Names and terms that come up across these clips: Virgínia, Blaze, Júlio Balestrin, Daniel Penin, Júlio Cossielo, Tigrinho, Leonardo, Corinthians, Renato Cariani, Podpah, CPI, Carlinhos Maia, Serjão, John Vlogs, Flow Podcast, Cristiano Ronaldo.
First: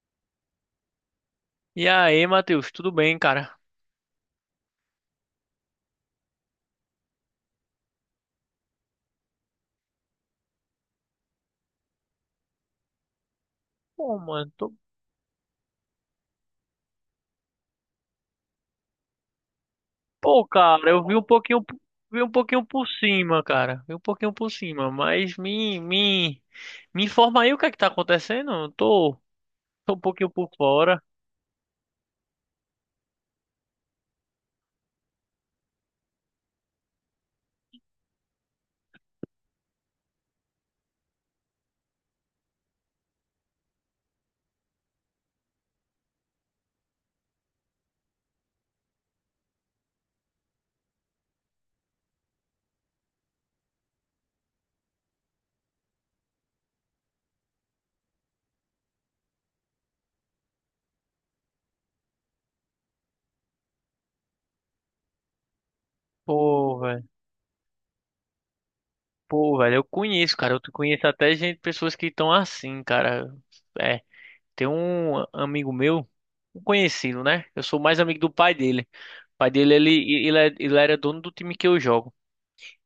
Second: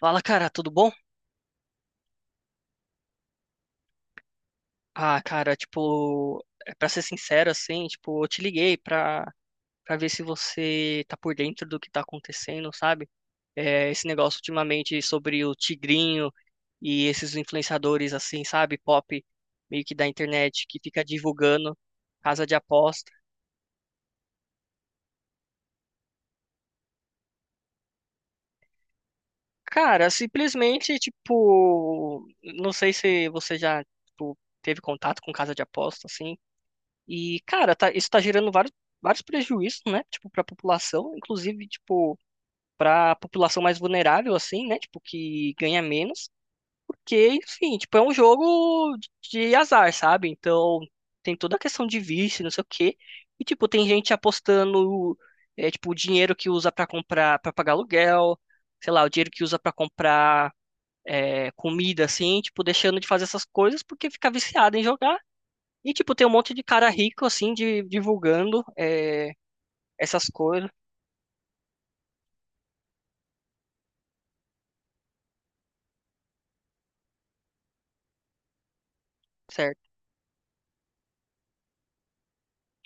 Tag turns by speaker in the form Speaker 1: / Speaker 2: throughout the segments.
Speaker 1: Fala, cara, tudo bom?
Speaker 2: E aí, Matheus, tudo bem, cara?
Speaker 1: Ah, cara, tipo, é pra ser sincero, assim, tipo, eu te liguei pra, pra ver se você tá por dentro do que tá acontecendo, sabe? É, esse
Speaker 2: Pô,
Speaker 1: negócio
Speaker 2: mano, tô...
Speaker 1: ultimamente sobre o Tigrinho e esses influenciadores, assim, sabe? Pop, meio que da
Speaker 2: Pô,
Speaker 1: internet, que
Speaker 2: cara,
Speaker 1: fica
Speaker 2: eu
Speaker 1: divulgando
Speaker 2: vi um
Speaker 1: casa de
Speaker 2: pouquinho por
Speaker 1: aposta.
Speaker 2: cima, cara. Vi um pouquinho por cima, mas me informa aí o que é que tá acontecendo. Eu tô, tô um
Speaker 1: Cara,
Speaker 2: pouquinho por
Speaker 1: simplesmente,
Speaker 2: fora.
Speaker 1: tipo, não sei se você já, tipo, teve contato com casa de aposta, assim. E, cara, isso tá gerando vários, vários prejuízos, né? Tipo, pra população, inclusive, tipo, pra população mais vulnerável, assim, né? Tipo, que ganha menos. Porque, enfim, tipo, é um jogo de azar, sabe? Então, tem toda a questão de vício, não sei o quê. E, tipo, tem gente apostando, é, tipo, o dinheiro que usa pra comprar, pra pagar aluguel, sei lá, o dinheiro que usa pra comprar, é, comida assim, tipo, deixando de fazer essas coisas porque fica viciado em jogar e, tipo, tem um monte de
Speaker 2: Pô,
Speaker 1: cara
Speaker 2: velho.
Speaker 1: rico, assim, de, divulgando, é,
Speaker 2: Pô, velho, eu
Speaker 1: essas
Speaker 2: conheço, cara. Eu
Speaker 1: coisas,
Speaker 2: conheço até gente, pessoas que estão assim, cara. É, tem um amigo meu, um conhecido, né? Eu sou mais amigo do pai dele. O pai dele,
Speaker 1: certo?
Speaker 2: ele era dono do time que eu jogo.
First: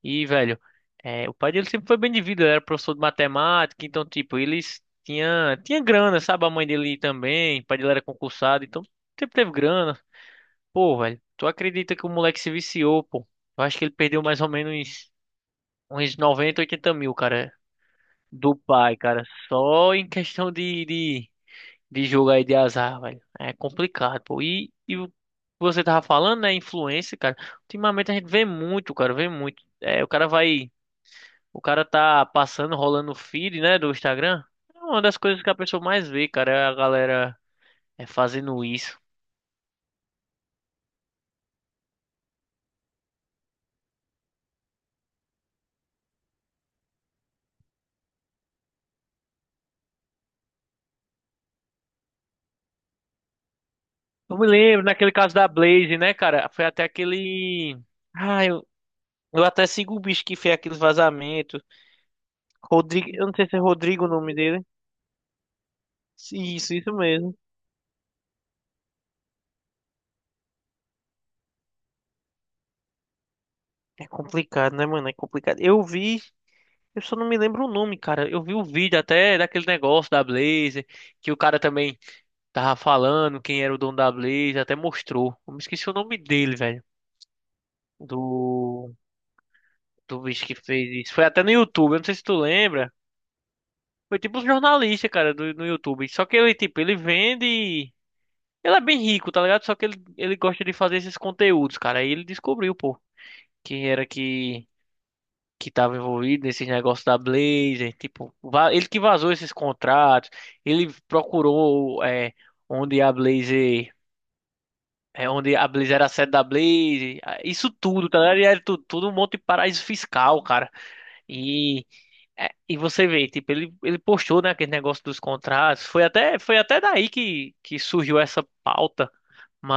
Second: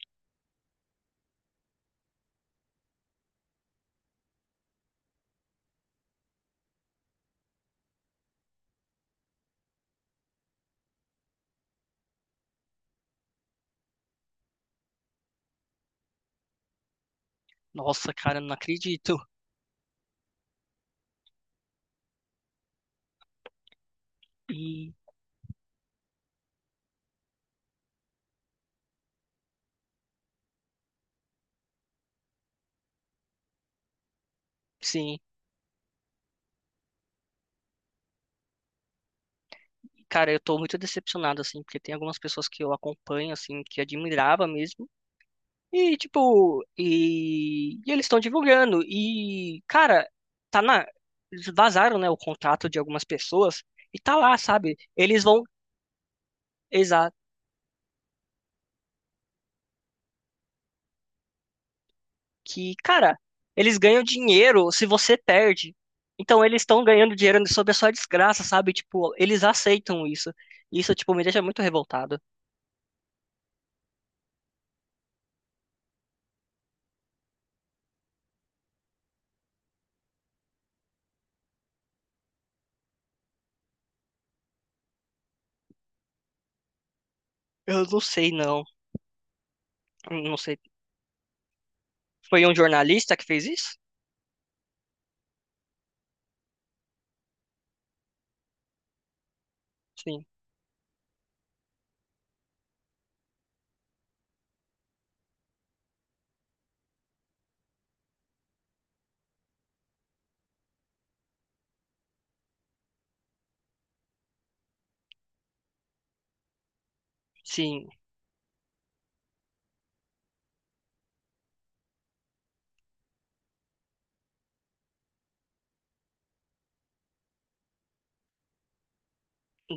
Speaker 2: E, velho, é, o pai dele sempre foi bem de vida, ele era professor de matemática, então, tipo, eles tinha grana, sabe? A mãe dele também, o pai dele era concursado, então sempre teve grana. Pô, velho, tu acredita que o moleque se viciou, pô? Eu acho que ele perdeu mais ou menos uns 90, 80 mil, cara,
Speaker 1: Nossa, cara, não
Speaker 2: do pai,
Speaker 1: acredito.
Speaker 2: cara, só em questão de jogo aí de azar, velho. É complicado, pô.
Speaker 1: E,
Speaker 2: E o que você tava falando, né? Influência, cara. Ultimamente a gente vê muito, cara, vê muito. É, o cara vai. O cara tá passando, rolando o feed, né, do Instagram. É uma das
Speaker 1: sim,
Speaker 2: coisas que a pessoa mais vê, cara, é a galera é fazendo isso.
Speaker 1: cara, eu tô muito decepcionado, assim, porque tem algumas pessoas que eu acompanho, assim, que admirava mesmo. E, tipo, e eles estão divulgando. E, cara, tá na. Eles vazaram, né, o contrato de algumas pessoas. E tá lá,
Speaker 2: Eu me
Speaker 1: sabe?
Speaker 2: lembro, naquele
Speaker 1: Eles
Speaker 2: caso
Speaker 1: vão.
Speaker 2: da Blaze, né, cara? Foi até
Speaker 1: Exato.
Speaker 2: aquele. Ah, eu até sigo o bicho que fez aqueles vazamentos.
Speaker 1: Que,
Speaker 2: Rodrigo,
Speaker 1: cara,
Speaker 2: eu não sei se é
Speaker 1: eles ganham
Speaker 2: Rodrigo o nome dele.
Speaker 1: dinheiro se você perde. Então eles
Speaker 2: Isso,
Speaker 1: estão
Speaker 2: isso
Speaker 1: ganhando
Speaker 2: mesmo.
Speaker 1: dinheiro sob a sua desgraça, sabe? Tipo, eles aceitam isso. Isso, tipo, me deixa muito revoltado.
Speaker 2: É complicado, né, mano? É complicado. Eu vi, eu só não me lembro o nome, cara. Eu vi o vídeo até daquele negócio da Blazer, que o cara também tava falando quem era o dono da Blazer, até mostrou. Eu me esqueci o nome dele, velho.
Speaker 1: Eu não sei, não.
Speaker 2: Do, do
Speaker 1: Não
Speaker 2: bicho que
Speaker 1: sei.
Speaker 2: fez isso. Foi até no YouTube, eu não sei se tu
Speaker 1: Foi um
Speaker 2: lembra.
Speaker 1: jornalista que fez isso?
Speaker 2: Foi tipo um jornalista, cara, do, no YouTube. Só que ele, tipo, ele vende. Ele é bem rico, tá ligado? Só que ele,
Speaker 1: Sim.
Speaker 2: ele gosta de fazer esses conteúdos, cara. Aí ele descobriu, pô, quem era que estava envolvido nesses negócios da Blazer, tipo, ele que vazou esses contratos, ele procurou é, onde a Blazer, é, onde a Blazer era a sede da Blazer, ah, isso
Speaker 1: Sim.
Speaker 2: tudo, tá ligado? E era tudo, tudo um monte de paraíso fiscal, cara. E, é, e você vê, tipo, ele postou, né, aquele negócio dos contratos, foi até daí que surgiu essa pauta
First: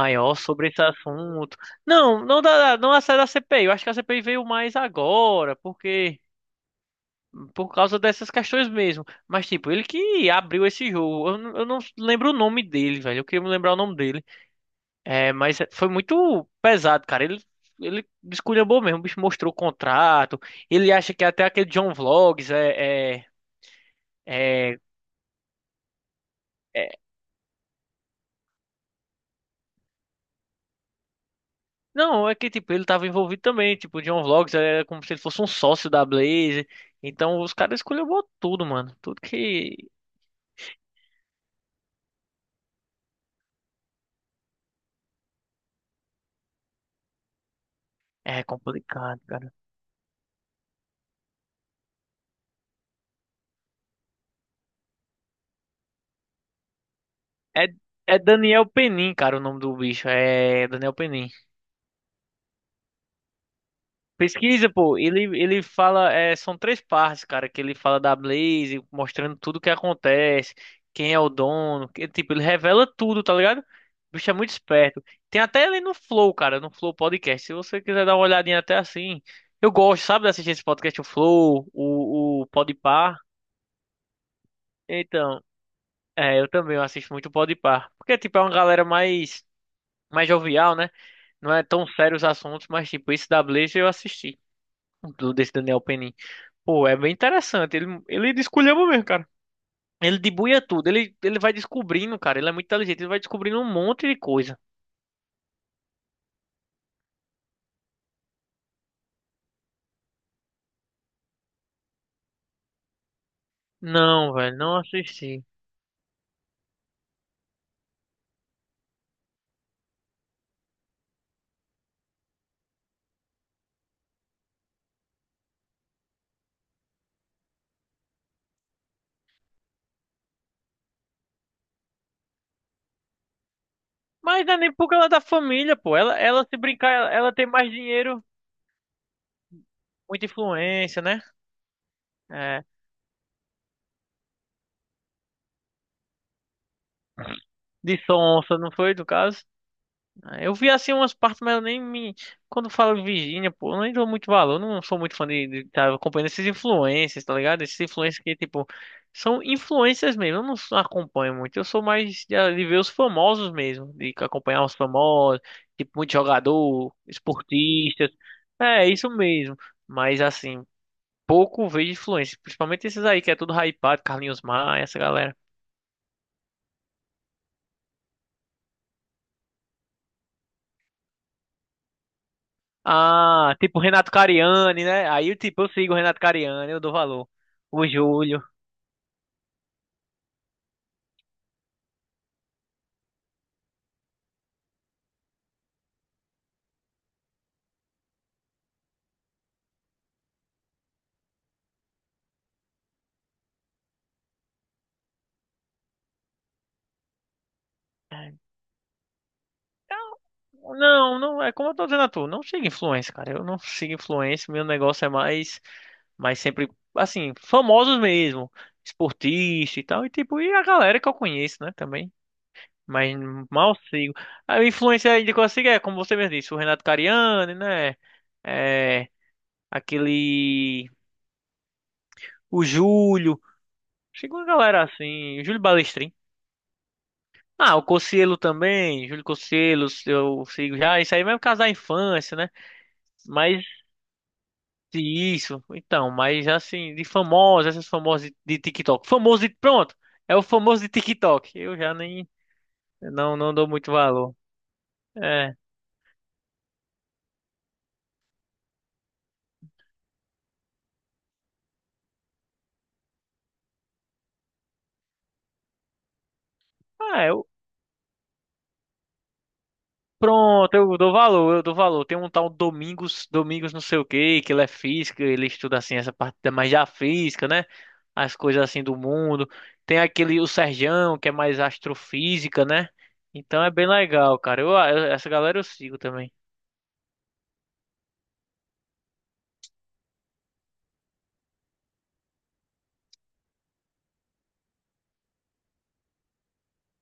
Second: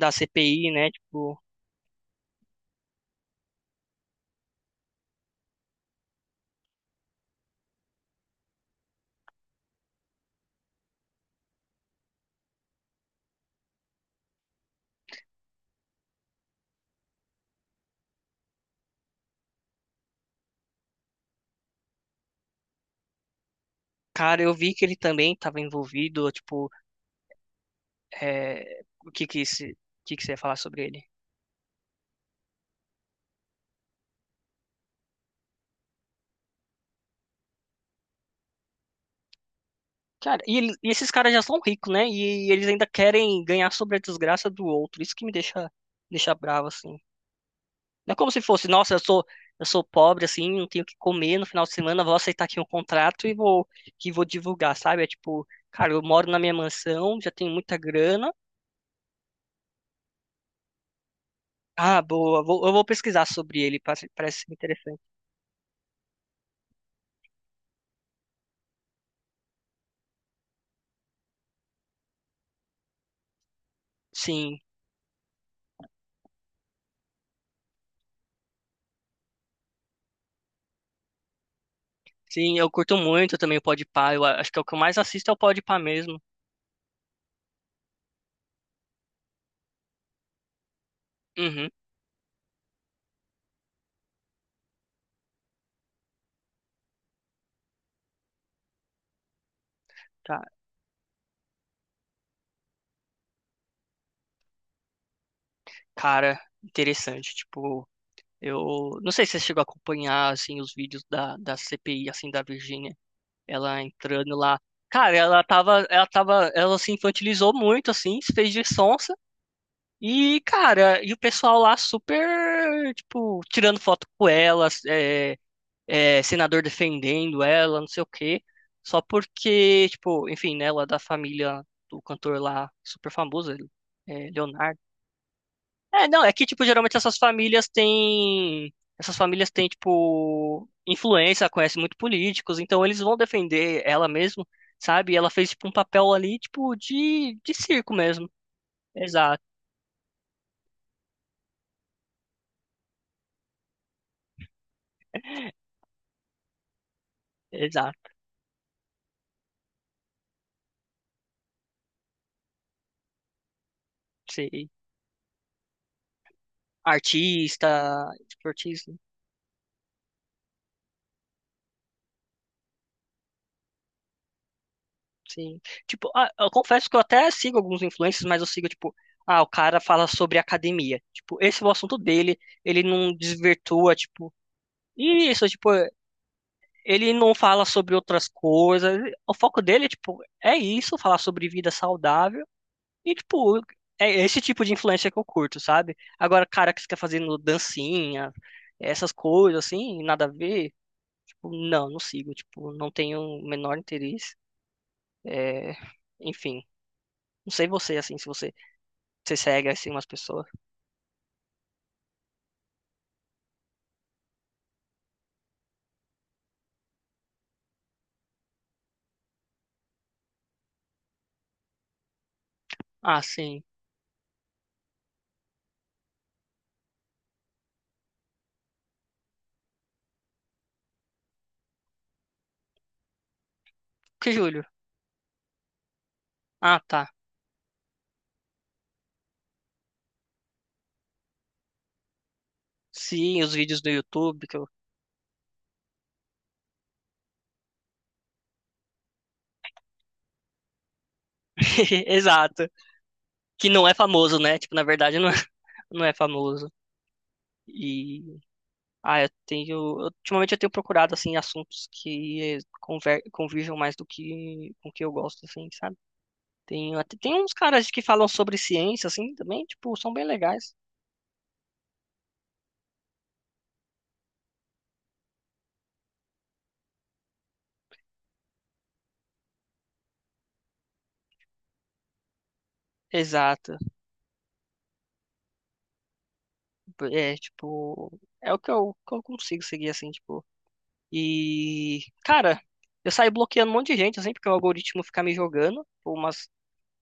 Speaker 1: Da
Speaker 2: sobre
Speaker 1: CPI,
Speaker 2: esse
Speaker 1: né? Tipo,
Speaker 2: assunto. Não, não da, não a série da CPI. Eu acho que a CPI veio mais agora, porque por causa dessas questões mesmo. Mas, tipo, ele que abriu esse jogo. Eu não lembro o nome dele, velho. Eu queria me lembrar o nome dele. É, mas foi muito pesado, cara. Ele esculhambou mesmo. O bicho mostrou o contrato. Ele acha que até aquele John Vlogs
Speaker 1: cara, eu vi
Speaker 2: é-
Speaker 1: que ele também estava envolvido. Tipo,
Speaker 2: é-
Speaker 1: é... o que que você ia falar sobre ele?
Speaker 2: não, é que, tipo, ele tava envolvido também. Tipo, o John Vlogs era como se ele fosse um sócio da Blaze. Então, os caras esculhambou tudo, mano. Tudo que...
Speaker 1: Cara, e, e esses caras já são ricos, né? E, eles ainda querem ganhar sobre a desgraça do outro. Isso que me deixa, deixa bravo, assim. Não é como se
Speaker 2: É
Speaker 1: fosse, nossa,
Speaker 2: complicado, cara.
Speaker 1: eu sou pobre, assim, não tenho o que comer no final de semana, vou aceitar aqui um contrato e vou, que vou divulgar, sabe? É tipo, cara, eu moro na minha mansão, já tenho
Speaker 2: É,
Speaker 1: muita
Speaker 2: é
Speaker 1: grana.
Speaker 2: Daniel Penin, cara, o nome do bicho. É Daniel Penin.
Speaker 1: Ah, boa, eu vou pesquisar sobre ele, parece, parece
Speaker 2: Pesquisa, pô,
Speaker 1: interessante.
Speaker 2: ele fala, é, são três partes, cara, que ele fala da Blaze, mostrando tudo o que acontece, quem é o dono, que, tipo, ele revela tudo, tá ligado? O bicho é muito
Speaker 1: Sim,
Speaker 2: esperto. Tem até ele no Flow, cara, no Flow Podcast, se você quiser dar uma olhadinha até assim. Eu gosto, sabe, de assistir esse podcast, o Flow, o
Speaker 1: sim, eu curto
Speaker 2: Podpah.
Speaker 1: muito também o Podpah, eu acho que é o que eu mais assisto é o
Speaker 2: Então,
Speaker 1: Podpah mesmo.
Speaker 2: é, eu também eu assisto muito o Podpah, porque, tipo, é uma galera mais, mais jovial, né? Não é
Speaker 1: Uhum,
Speaker 2: tão sério os assuntos, mas, tipo, esse da Blaze eu assisti, desse Daniel Penin. Pô, é bem interessante. Ele desculhamba mesmo, cara. Ele
Speaker 1: tá.
Speaker 2: debuia tudo. Ele vai descobrindo, cara. Ele é muito inteligente. Ele vai descobrindo um monte de coisa.
Speaker 1: Cara, interessante, tipo, eu não sei se você chegou a acompanhar, assim, os vídeos da CPI, assim, da Virgínia. Ela
Speaker 2: Não,
Speaker 1: entrando
Speaker 2: velho,
Speaker 1: lá.
Speaker 2: não
Speaker 1: Cara,
Speaker 2: assisti.
Speaker 1: ela tava, ela se infantilizou muito, assim, se fez de sonsa. E, cara, e o pessoal lá super, tipo, tirando foto com ela, é, senador defendendo ela, não sei o quê. Só porque, tipo, enfim, né, ela é da família do cantor lá, super famoso, ele, é,
Speaker 2: Mas não é nem
Speaker 1: Leonardo.
Speaker 2: porque ela é da família, pô.
Speaker 1: É,
Speaker 2: Ela,
Speaker 1: não, é que,
Speaker 2: ela se
Speaker 1: tipo,
Speaker 2: brincar,
Speaker 1: geralmente
Speaker 2: ela,
Speaker 1: essas
Speaker 2: ela tem
Speaker 1: famílias
Speaker 2: mais dinheiro,
Speaker 1: têm. Essas famílias têm,
Speaker 2: muita
Speaker 1: tipo,
Speaker 2: influência, né?
Speaker 1: influência, conhecem muito políticos,
Speaker 2: É,
Speaker 1: então eles vão defender ela mesmo, sabe? E ela fez, tipo, um papel ali, tipo, de circo
Speaker 2: de
Speaker 1: mesmo.
Speaker 2: sonsa, não foi, no
Speaker 1: Exato,
Speaker 2: caso? Ah, eu vi assim umas partes, mas eu nem me. Quando falo Virgínia, pô, eu nem dou muito valor. Eu não sou muito fã de estar acompanhando esses influencers, tá ligado? Esses
Speaker 1: exato,
Speaker 2: influencers que, tipo, são influencers mesmo. Eu não sou- Acompanho muito. Eu sou mais de ver os famosos mesmo. De acompanhar
Speaker 1: sim.
Speaker 2: os famosos, tipo, muito jogador,
Speaker 1: Artista,
Speaker 2: esportistas.
Speaker 1: tipo,
Speaker 2: É,
Speaker 1: artista,
Speaker 2: isso mesmo. Mas, assim, pouco vejo influência. Principalmente esses aí, que é tudo hypado, Carlinhos Maia, essa galera.
Speaker 1: sim. Tipo, ah, eu confesso que eu até sigo alguns influencers, mas eu sigo, tipo, ah, o cara fala sobre academia. Tipo, esse é o assunto dele, ele não
Speaker 2: Ah, tipo
Speaker 1: desvirtua,
Speaker 2: Renato
Speaker 1: tipo.
Speaker 2: Cariani, né? Aí, eu,
Speaker 1: Isso,
Speaker 2: tipo, eu
Speaker 1: tipo,
Speaker 2: sigo o Renato Cariani, eu dou
Speaker 1: ele
Speaker 2: valor.
Speaker 1: não fala
Speaker 2: O
Speaker 1: sobre outras
Speaker 2: Júlio.
Speaker 1: coisas. O foco dele, tipo, é isso, falar sobre vida saudável. E, tipo, é esse tipo de influência que eu curto, sabe? Agora, cara que fica fazendo dancinha, essas coisas, assim, nada a ver. Tipo, não, não sigo. Tipo, não tenho o menor interesse. É, enfim, não sei você, assim, se você, você segue, assim, umas
Speaker 2: Então,
Speaker 1: pessoas.
Speaker 2: não, não, é como eu tô dizendo a tu, não sigo influência, cara. Eu não sigo influência, meu negócio é mais, mais sempre, assim, famosos mesmo, esportista e tal, e tipo, e a galera que eu conheço, né, também. Mas
Speaker 1: Ah, sim.
Speaker 2: mal sigo. A influência ainda que eu sigo é, como você mesmo disse, o Renato Cariani, né? É, aquele. O Júlio.
Speaker 1: Que
Speaker 2: Sigo uma
Speaker 1: Júlio?
Speaker 2: galera assim, o Júlio Balestrin.
Speaker 1: Ah, tá.
Speaker 2: Ah, o Cossielo também, Júlio Cossielo, eu sigo já, isso aí mesmo caso da infância, né?
Speaker 1: Sim, os
Speaker 2: Mas
Speaker 1: vídeos do YouTube. Que eu...
Speaker 2: isso, então, mas assim, de famosos, essas famosas de TikTok. Famoso de, pronto, é o famoso de TikTok. Eu já nem,
Speaker 1: Exato.
Speaker 2: não, não
Speaker 1: Que
Speaker 2: dou
Speaker 1: não
Speaker 2: muito
Speaker 1: é
Speaker 2: valor.
Speaker 1: famoso, né? Tipo, na verdade,
Speaker 2: É,
Speaker 1: não é famoso. E ah, eu tenho, ultimamente eu tenho procurado assim assuntos que convirjam mais do que com o que eu gosto assim, sabe? Tem até
Speaker 2: ah,
Speaker 1: tem uns caras que falam sobre ciência assim também, tipo, são bem
Speaker 2: Pronto,
Speaker 1: legais.
Speaker 2: eu dou valor, eu dou valor. Tem um tal Domingos, Domingos não sei o quê, que ele é física, ele estuda assim essa parte mais da física, né? As coisas assim do mundo. Tem aquele, o Serjão, que é mais astrofísica, né? Então é
Speaker 1: Exato.
Speaker 2: bem legal, cara. Essa galera eu sigo também.
Speaker 1: É, tipo, é o que que eu consigo seguir assim, tipo. E cara, eu saio bloqueando um monte de gente assim porque o algoritmo fica me jogando por umas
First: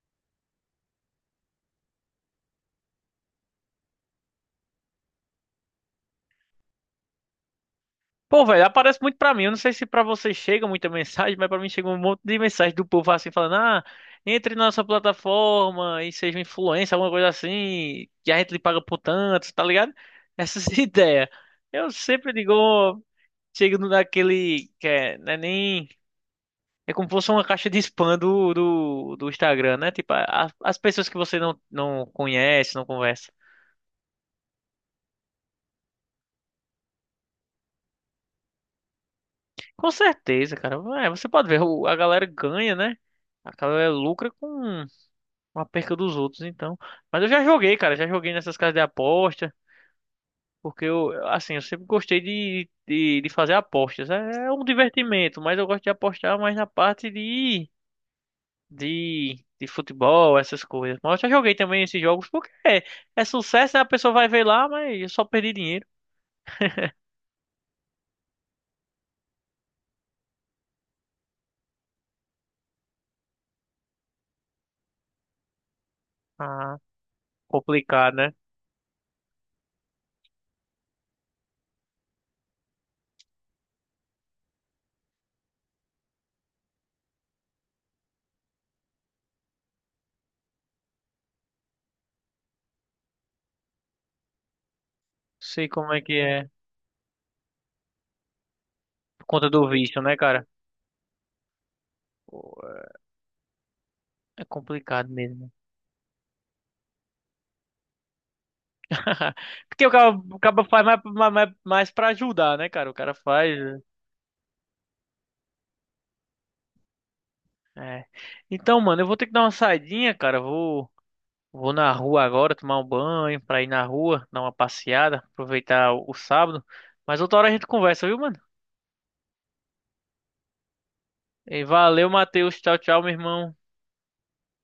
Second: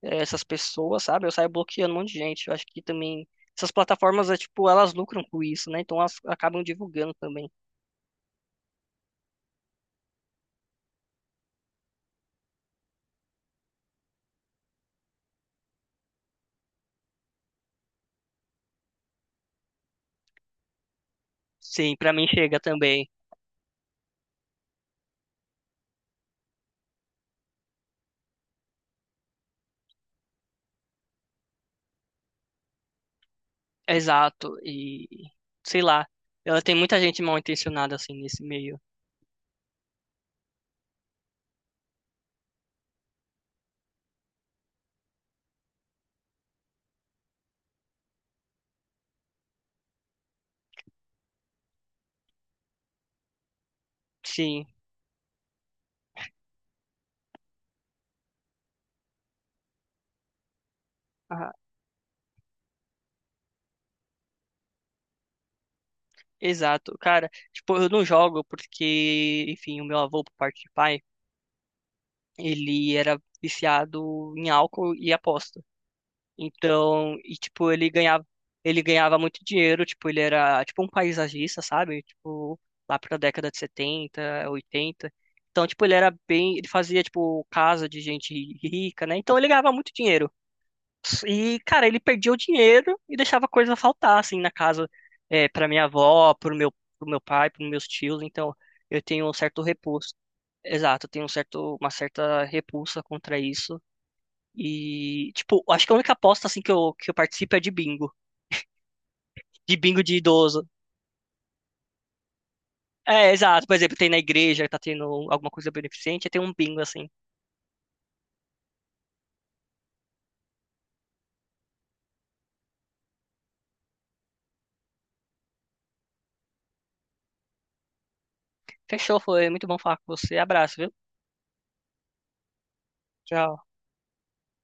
Speaker 1: essas pessoas, sabe? Eu saio bloqueando um monte de gente. Eu acho que também essas plataformas, é, tipo, elas lucram com isso, né? Então elas acabam divulgando também.
Speaker 2: Pô, velho, aparece muito pra mim. Eu não sei se pra vocês chega muita mensagem, mas pra mim chega um monte de mensagem do povo assim falando: "Ah, entre na nossa plataforma e seja um influencer, alguma coisa assim, que a gente lhe paga por tanto", tá ligado? Essas ideias. Eu
Speaker 1: Sim, pra mim
Speaker 2: sempre digo,
Speaker 1: chega
Speaker 2: ó,
Speaker 1: também.
Speaker 2: chego no- naquele que é, não é nem é como se fosse uma caixa de spam do Instagram, né? Tipo, as pessoas que você não, não conhece, não conversa.
Speaker 1: Exato. E sei lá, ela tem muita gente mal intencionada assim nesse meio.
Speaker 2: Com certeza, cara. É, você pode ver, a galera ganha, né? A galera lucra com uma perca dos outros, então. Mas eu já joguei, cara, já joguei nessas casas de aposta, porque eu, assim, eu sempre gostei de fazer apostas. É é um
Speaker 1: Sim.
Speaker 2: divertimento, mas eu gosto de apostar mais na parte de futebol, essas coisas. Mas eu já
Speaker 1: Ah,
Speaker 2: joguei também esses jogos, porque é, é sucesso, né? A pessoa vai ver lá, mas eu só perdi dinheiro.
Speaker 1: exato. Cara, tipo, eu não jogo porque, enfim, o meu avô por parte de pai, ele era viciado em álcool e aposta.
Speaker 2: Ah,
Speaker 1: Então, e tipo,
Speaker 2: complicado, né?
Speaker 1: ele ganhava muito dinheiro, tipo, ele era tipo um paisagista, sabe? Tipo, lá pra década de 70 80. Então, tipo, ele era bem, ele fazia tipo casa de gente rica, né? Então ele ganhava muito dinheiro. E, cara, ele perdia o dinheiro e deixava coisa faltar assim na casa, é, para
Speaker 2: Sei
Speaker 1: minha
Speaker 2: como é que
Speaker 1: avó,
Speaker 2: é,
Speaker 1: pro meu pai, pros meus tios, então eu
Speaker 2: por
Speaker 1: tenho um
Speaker 2: conta
Speaker 1: certo
Speaker 2: do vício,
Speaker 1: repulso.
Speaker 2: né, cara?
Speaker 1: Exato, eu tenho um certo, uma
Speaker 2: Pô,
Speaker 1: certa repulsa contra isso.
Speaker 2: é complicado
Speaker 1: E,
Speaker 2: mesmo.
Speaker 1: tipo, acho que a única aposta, assim, que eu participo é de bingo. De
Speaker 2: Porque
Speaker 1: bingo de
Speaker 2: o cara
Speaker 1: idoso.
Speaker 2: faz mais, mais pra ajudar, né, cara? O cara
Speaker 1: É,
Speaker 2: faz.
Speaker 1: exato. Por exemplo, tem na igreja, tá tendo alguma coisa beneficente, tem um bingo, assim.
Speaker 2: É. Então, mano, eu vou ter que dar uma saidinha, cara. Vou, vou na rua agora tomar um banho, pra ir na rua, dar uma passeada, aproveitar o sábado. Mas outra hora a gente conversa, viu, mano?
Speaker 1: Fechou, foi muito bom falar com você. Abraço, viu?
Speaker 2: E valeu, Matheus. Tchau, tchau, meu irmão.
Speaker 1: Tchau.